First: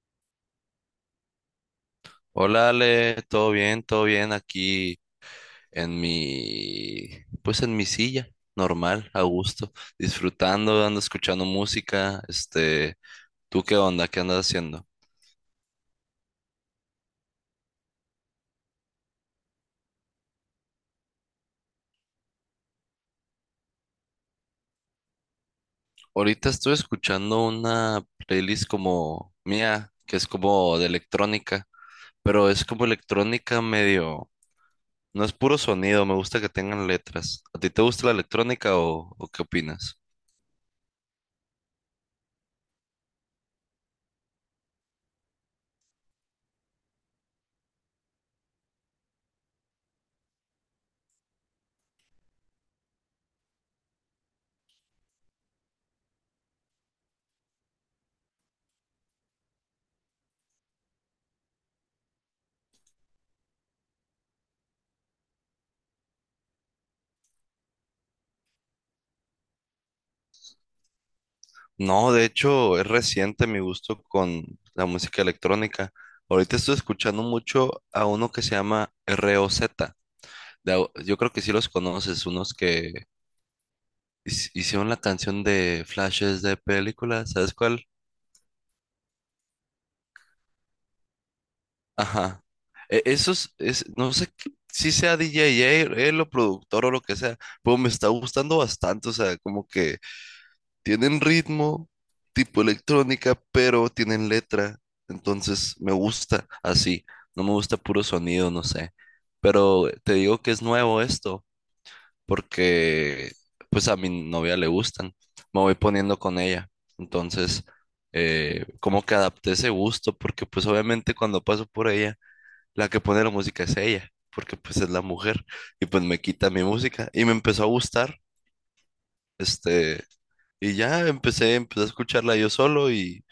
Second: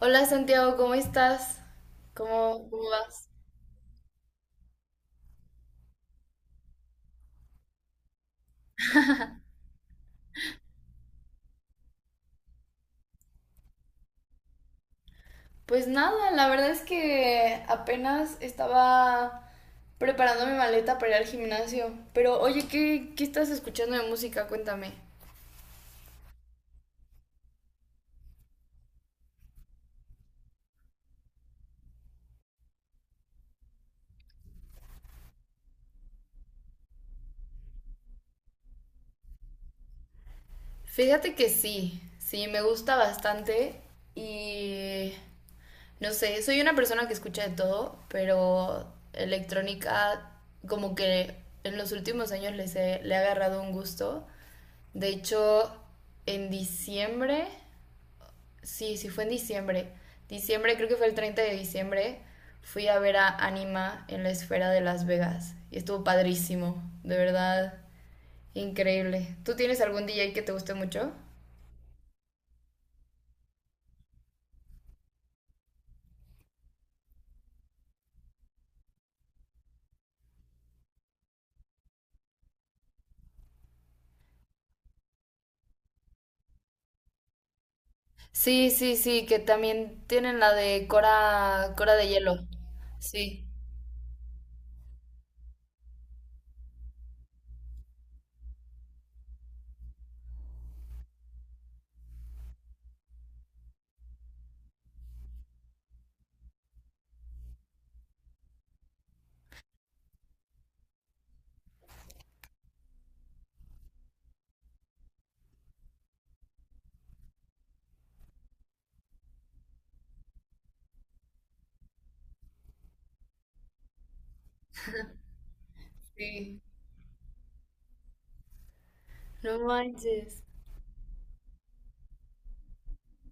Hola Santiago, ¿cómo estás? ¿Cómo, Hola cómo Ale, vas? Todo bien aquí en pues en mi silla, normal, a gusto, disfrutando, ando escuchando música, ¿tú qué onda? ¿Qué andas haciendo? Pues nada, la verdad es que apenas estaba preparando mi maleta para ir al gimnasio. Pero oye, ¿qué estás escuchando de música? Cuéntame. Ahorita estoy escuchando una playlist como mía, que es como de electrónica, pero es como electrónica medio, no es puro sonido, me gusta que tengan letras. ¿A ti te gusta la electrónica o qué opinas? Fíjate que sí, sí, me gusta bastante y no sé, soy una persona que escucha de todo, pero electrónica como que en los últimos años le he agarrado un gusto. De hecho, en diciembre. Sí, sí, fue en diciembre. Diciembre, creo que fue el 30 de diciembre. Fui a ver a Anima en la esfera de Las Vegas. Y estuvo padrísimo, de verdad, increíble. ¿Tú tienes algún DJ que te guste mucho? No, de hecho, es reciente mi gusto con la música electrónica. Ahorita estoy escuchando mucho a uno que se llama ROZ. Yo creo que sí los conoces, unos que hicieron la canción de flashes de películas, ¿sabes cuál? Sí, sí, sí, que también tienen la de Cora de Ajá. Hielo. Sí, No sé si sea DJ, él o productor o lo que sea, pero me está gustando bastante, o sea, como que tienen ritmo, tipo electrónica, pero tienen letra. Entonces me gusta así. No me gusta puro sonido, no sé. Pero te digo que es nuevo esto, porque pues a mi novia le gustan. Me voy poniendo con ella. Entonces, como que adapté ese gusto, porque pues obviamente cuando paso por ella, la que pone la música es ella, porque pues es la mujer. Y pues me quita sí. mi música. Y me empezó a gustar. No Este, manches. y ya empecé a escucharla yo solo,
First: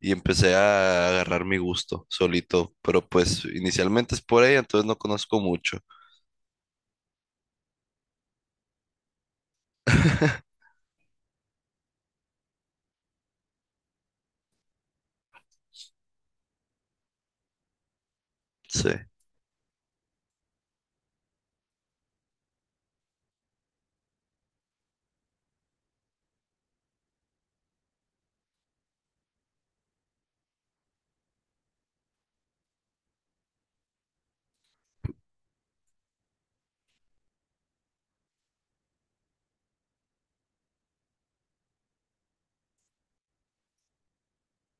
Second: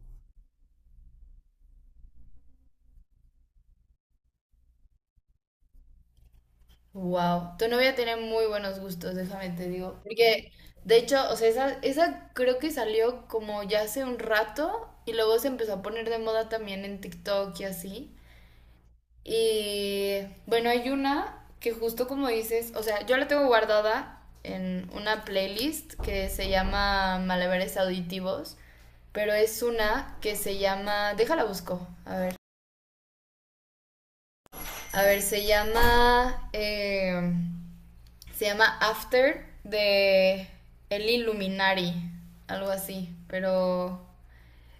y empecé a agarrar mi gusto solito. Pero pues inicialmente es por ella, entonces no conozco mucho. Wow, tu novia tiene muy buenos gustos, déjame te digo. Porque, de hecho, o sea, esa creo que salió como ya hace un rato y luego se empezó a poner de moda también en TikTok y así. Sí. Y bueno, hay una que justo como dices, o sea, yo la tengo guardada en una playlist que se llama Malabares Auditivos, pero es una que se llama, déjala busco, a ver. A ver, se llama After de El Illuminari, algo así, pero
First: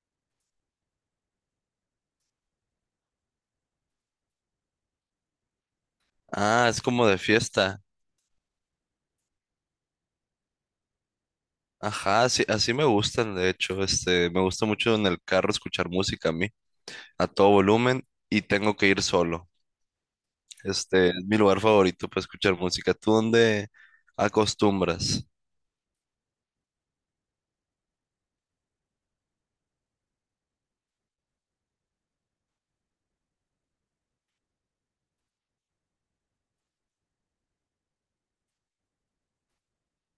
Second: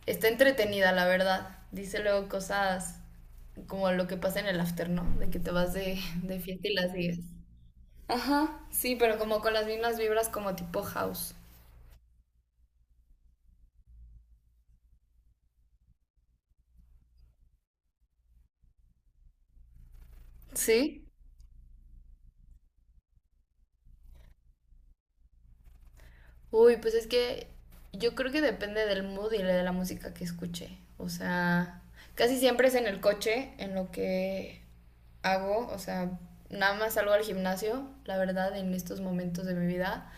está entretenida, la verdad. Dice luego cosas como lo que pasa en el After, ¿no? De que te vas de Ah, fiesta y es las como de sigues. fiesta. Ajá, sí, pero como con las mismas vibras como tipo house. Ajá, sí, así me gustan, de hecho. Me gusta mucho en el carro escuchar música a mí, a todo volumen, y tengo que ir solo. ¿Sí? Es mi lugar favorito para escuchar música. ¿Tú dónde acostumbras? Uy, pues es que yo creo que depende del mood y de la música que escuche. O sea, casi siempre es en el coche en lo que hago. O sea, nada más salgo al gimnasio, la verdad, en estos momentos de mi vida.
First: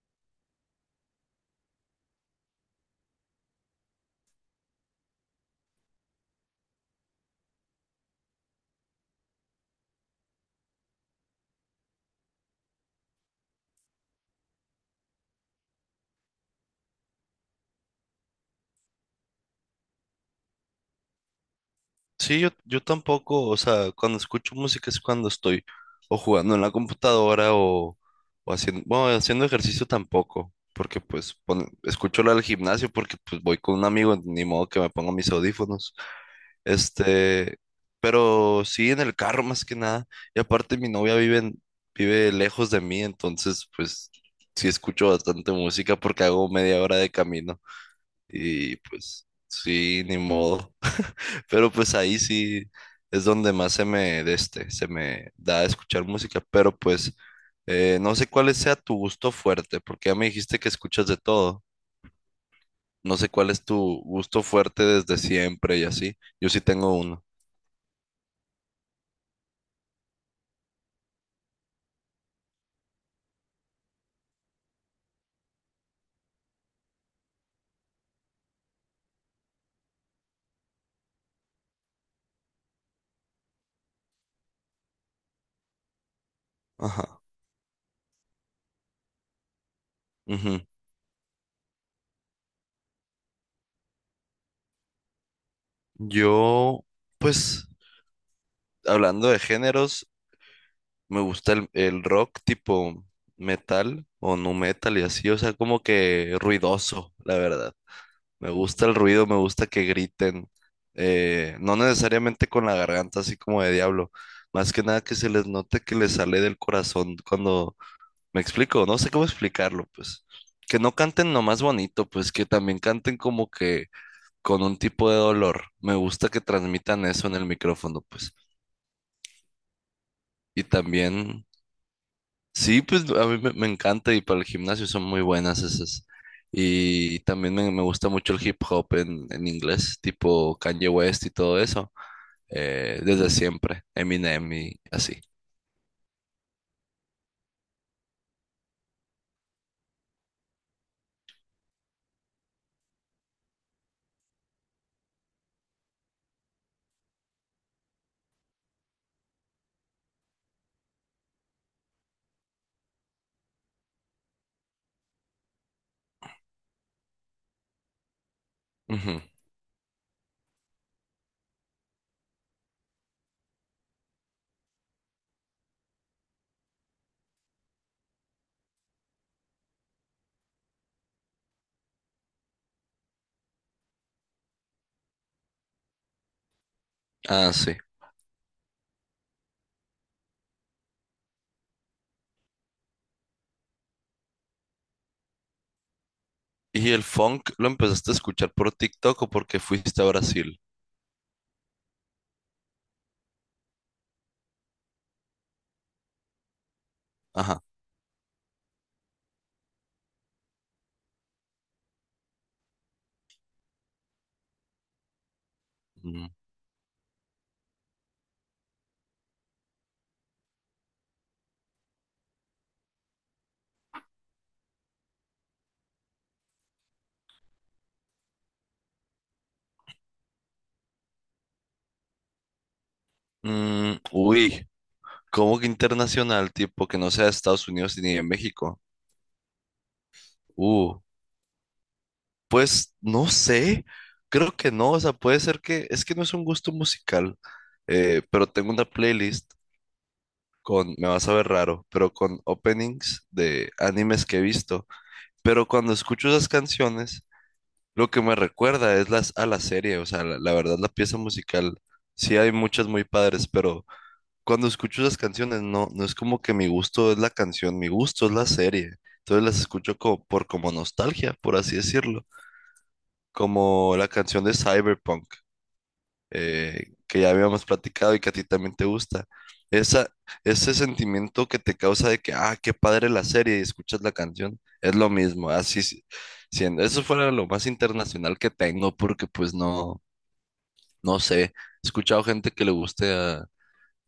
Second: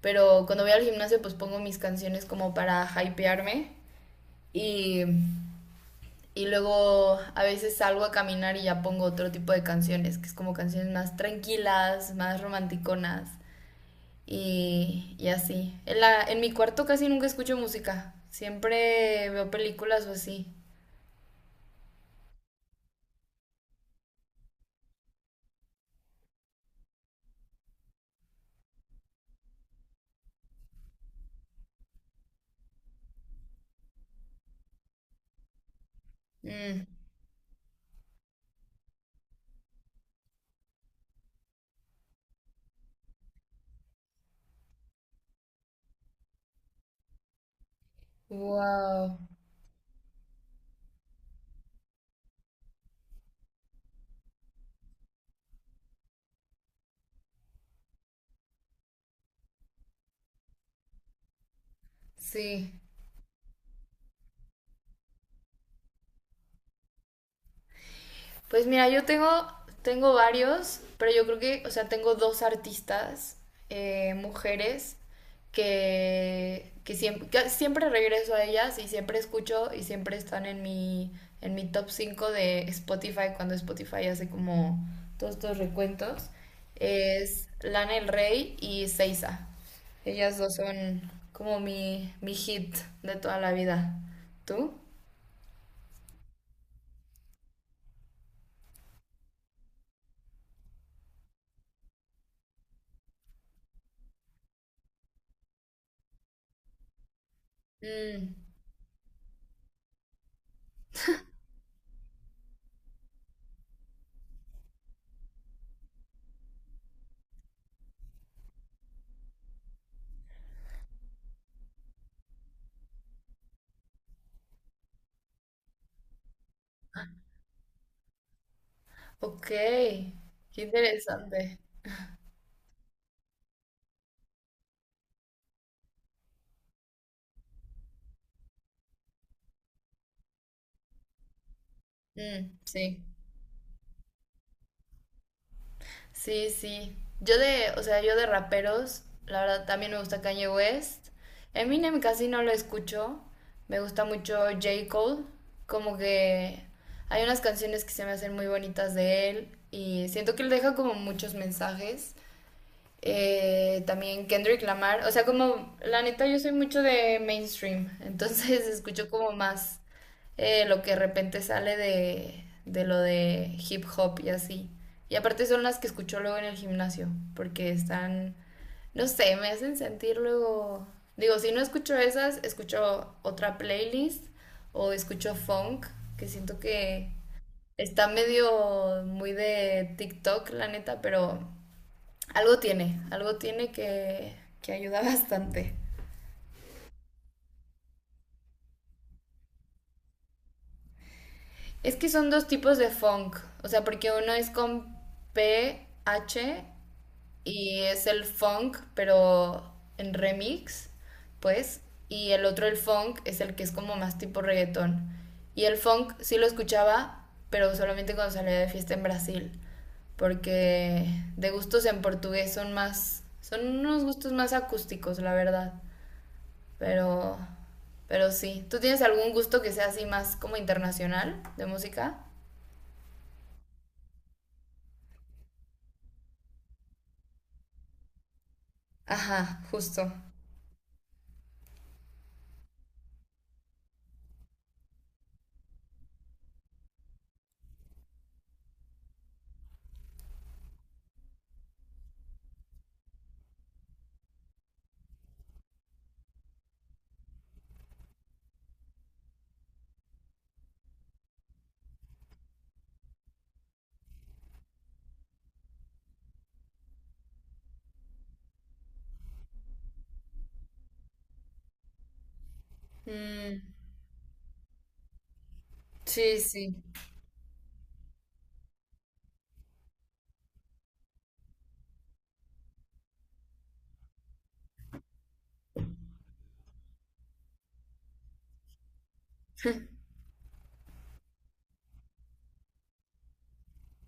Pero cuando voy al gimnasio, pues pongo mis canciones como para hypearme. Y, y luego a veces salgo a caminar y ya pongo otro tipo de canciones, que es como canciones más tranquilas, más romanticonas y así. En mi cuarto casi nunca escucho música. Siempre veo películas o así. Sí, yo tampoco, o sea, cuando escucho música es cuando estoy o jugando en la computadora o haciendo, bueno, haciendo ejercicio tampoco, porque pues escucho la del gimnasio porque pues voy con un amigo, ni modo que me ponga mis audífonos. Mm, Este, pero sí en el carro más que nada. Y aparte mi novia vive lejos de mí, entonces pues sí escucho bastante música porque hago media hora de camino y wow. pues sí, ni modo. Pero pues ahí sí es donde más se me da escuchar música, pero pues no sé cuál sea tu gusto fuerte, porque ya me dijiste que escuchas de todo. Sí. No sé cuál es tu gusto fuerte desde siempre y así. Yo sí tengo uno. Pues mira, yo tengo, tengo varios, pero yo creo que, o sea, tengo dos artistas, mujeres, que siempre regreso a ellas y siempre escucho y siempre están en mi, top 5 de Spotify cuando Spotify hace como todos estos recuentos. Ajá. Es Lana Del Rey y Seiza. Ellas dos Ujú. son como mi, hit de toda la vida. ¿Tú? Yo, pues, hablando de géneros, me gusta el rock tipo metal o nu metal y así, o sea, como que ruidoso, la verdad. Mm, Me gusta el ruido, me gusta que griten. No necesariamente con la garganta así como de diablo. Más que nada que se les note que les sale del corazón cuando me explico. No sé cómo explicarlo, pues. Que no canten nomás bonito, pues que también canten como que con un tipo de dolor. Me gusta que transmitan eso en el micrófono, pues. ok, qué Y también interesante. sí, pues a mí me encanta y para el gimnasio son muy buenas esas. Y también me gusta mucho el hip hop en inglés, tipo Kanye West y todo eso, Mm, sí, desde siempre, Eminem y así. sí, sí. O sea, yo de raperos, la verdad también me gusta Kanye West. Eminem casi no lo escucho. Me gusta mucho J. Cole. Como que hay unas canciones que se me hacen muy bonitas de él y siento que él deja como muchos mensajes. También Kendrick Lamar. O sea, como la neta yo soy mucho de mainstream, entonces escucho Ujú. como más lo que de repente sale de lo de hip hop y así. Y aparte son las que escucho luego en el gimnasio, porque están, no sé, me hacen sentir luego. Digo, si no escucho esas, escucho otra playlist o escucho funk, que siento que Ah, sí. está medio muy de TikTok, la neta, pero algo tiene que ayuda bastante. ¿Y el funk lo empezaste a escuchar por TikTok o porque fuiste a Brasil? Es que son dos tipos de funk, o sea, porque uno es con PH Ajá. y es el funk, pero en remix, pues, y el otro, el funk, es el que es como más tipo reggaetón. Y el funk Mm. sí lo escuchaba, pero solamente cuando salía de fiesta en Brasil, porque de gustos en portugués son más, son unos gustos más acústicos, la verdad. Pero, pero sí. ¿Tú tienes algún gusto que sea así más como internacional de música? Mm, uy, ¿cómo que internacional, tipo que no sea de Estados Unidos ni de México? Ajá, justo. Uh. Pues no sé, creo que no, o sea, puede ser que, es que no es un gusto musical, pero tengo una playlist con, me vas a ver raro, pero con openings de animes que he visto, pero cuando escucho esas canciones, lo que me recuerda es las, a la serie, o sea, la verdad la pieza musical, sí hay muchas muy padres, pero cuando escucho esas canciones, no es como que mi gusto es la canción, mi gusto es la serie, entonces las escucho como, por como nostalgia, por así decirlo Mm, como la canción de Cyberpunk, sí, sí, que ya habíamos platicado y que a ti también te gusta. Esa, Ese sentimiento que te causa de que, ah, qué padre la serie y escuchas la canción, es lo mismo, así siendo. Eso fuera lo más internacional que tengo, porque pues no, no sé, he escuchado gente que le guste a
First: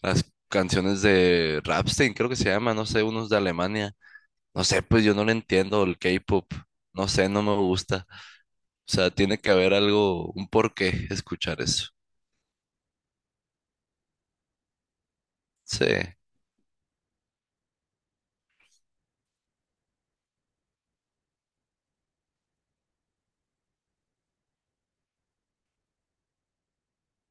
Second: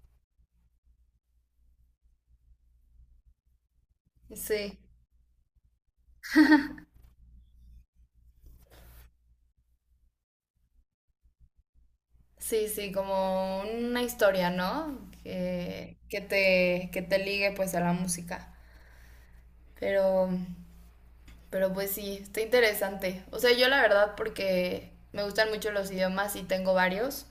las canciones de Rammstein, creo que se llama, no sé, unos de Alemania. No sí, sé, pues yo no le entiendo el K-pop, no sé, no me gusta. O sea, tiene que haber algo, un porqué escuchar eso. sí, sí, como una historia, ¿no? Sí, Que te ligue pues a la música. Pero, pero pues sí, está interesante. O sea, yo la verdad porque me gustan mucho los idiomas y tengo varios.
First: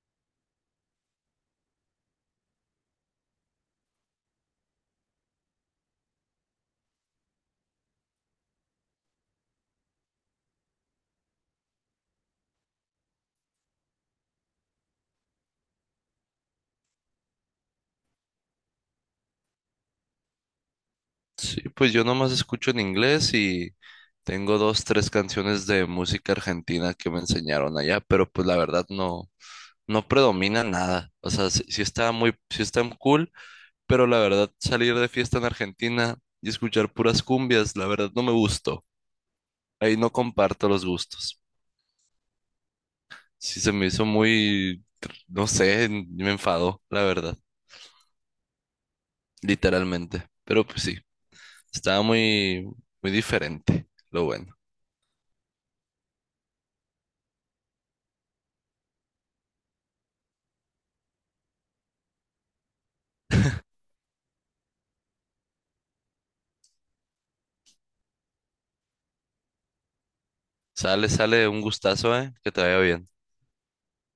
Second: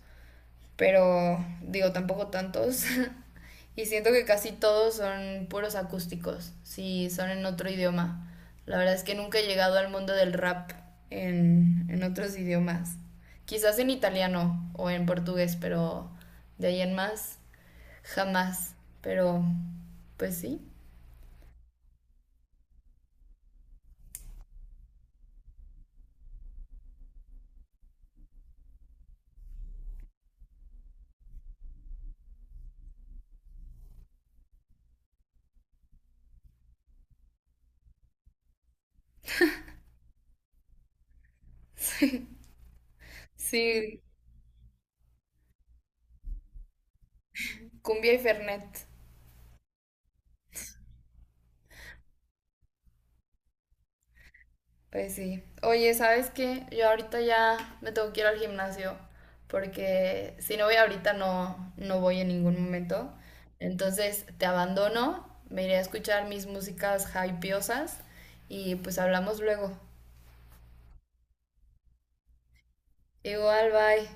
Pero digo, tampoco tantos. Y siento que casi todos son puros acústicos, si son en otro idioma. La verdad es que nunca he llegado al mundo del rap en otros idiomas. Quizás en italiano o en portugués, pero de ahí en más, jamás. Pero, pues sí. sí, pues yo nomás escucho en inglés y tengo dos, tres canciones de música argentina que me enseñaron allá, pero pues la verdad no, no predomina nada. O sea, sí, sí está muy, sí está cool, pero la verdad salir de fiesta en Argentina y escuchar puras cumbias, la verdad no me gustó. Ahí no comparto los gustos. Sí se me Sí, hizo muy, no sé, me enfadó, la verdad, cumbia y fernet. literalmente. Pero pues sí. Estaba muy, muy diferente, lo bueno. Pues sí. Oye, ¿sabes qué? Yo ahorita ya me tengo que ir al gimnasio porque si no voy ahorita no voy en ningún momento. Entonces te abandono, me iré a escuchar mis músicas hypeosas y pues hablamos luego. Sale, sale, un gustazo, que te vaya bien. Igual, bye.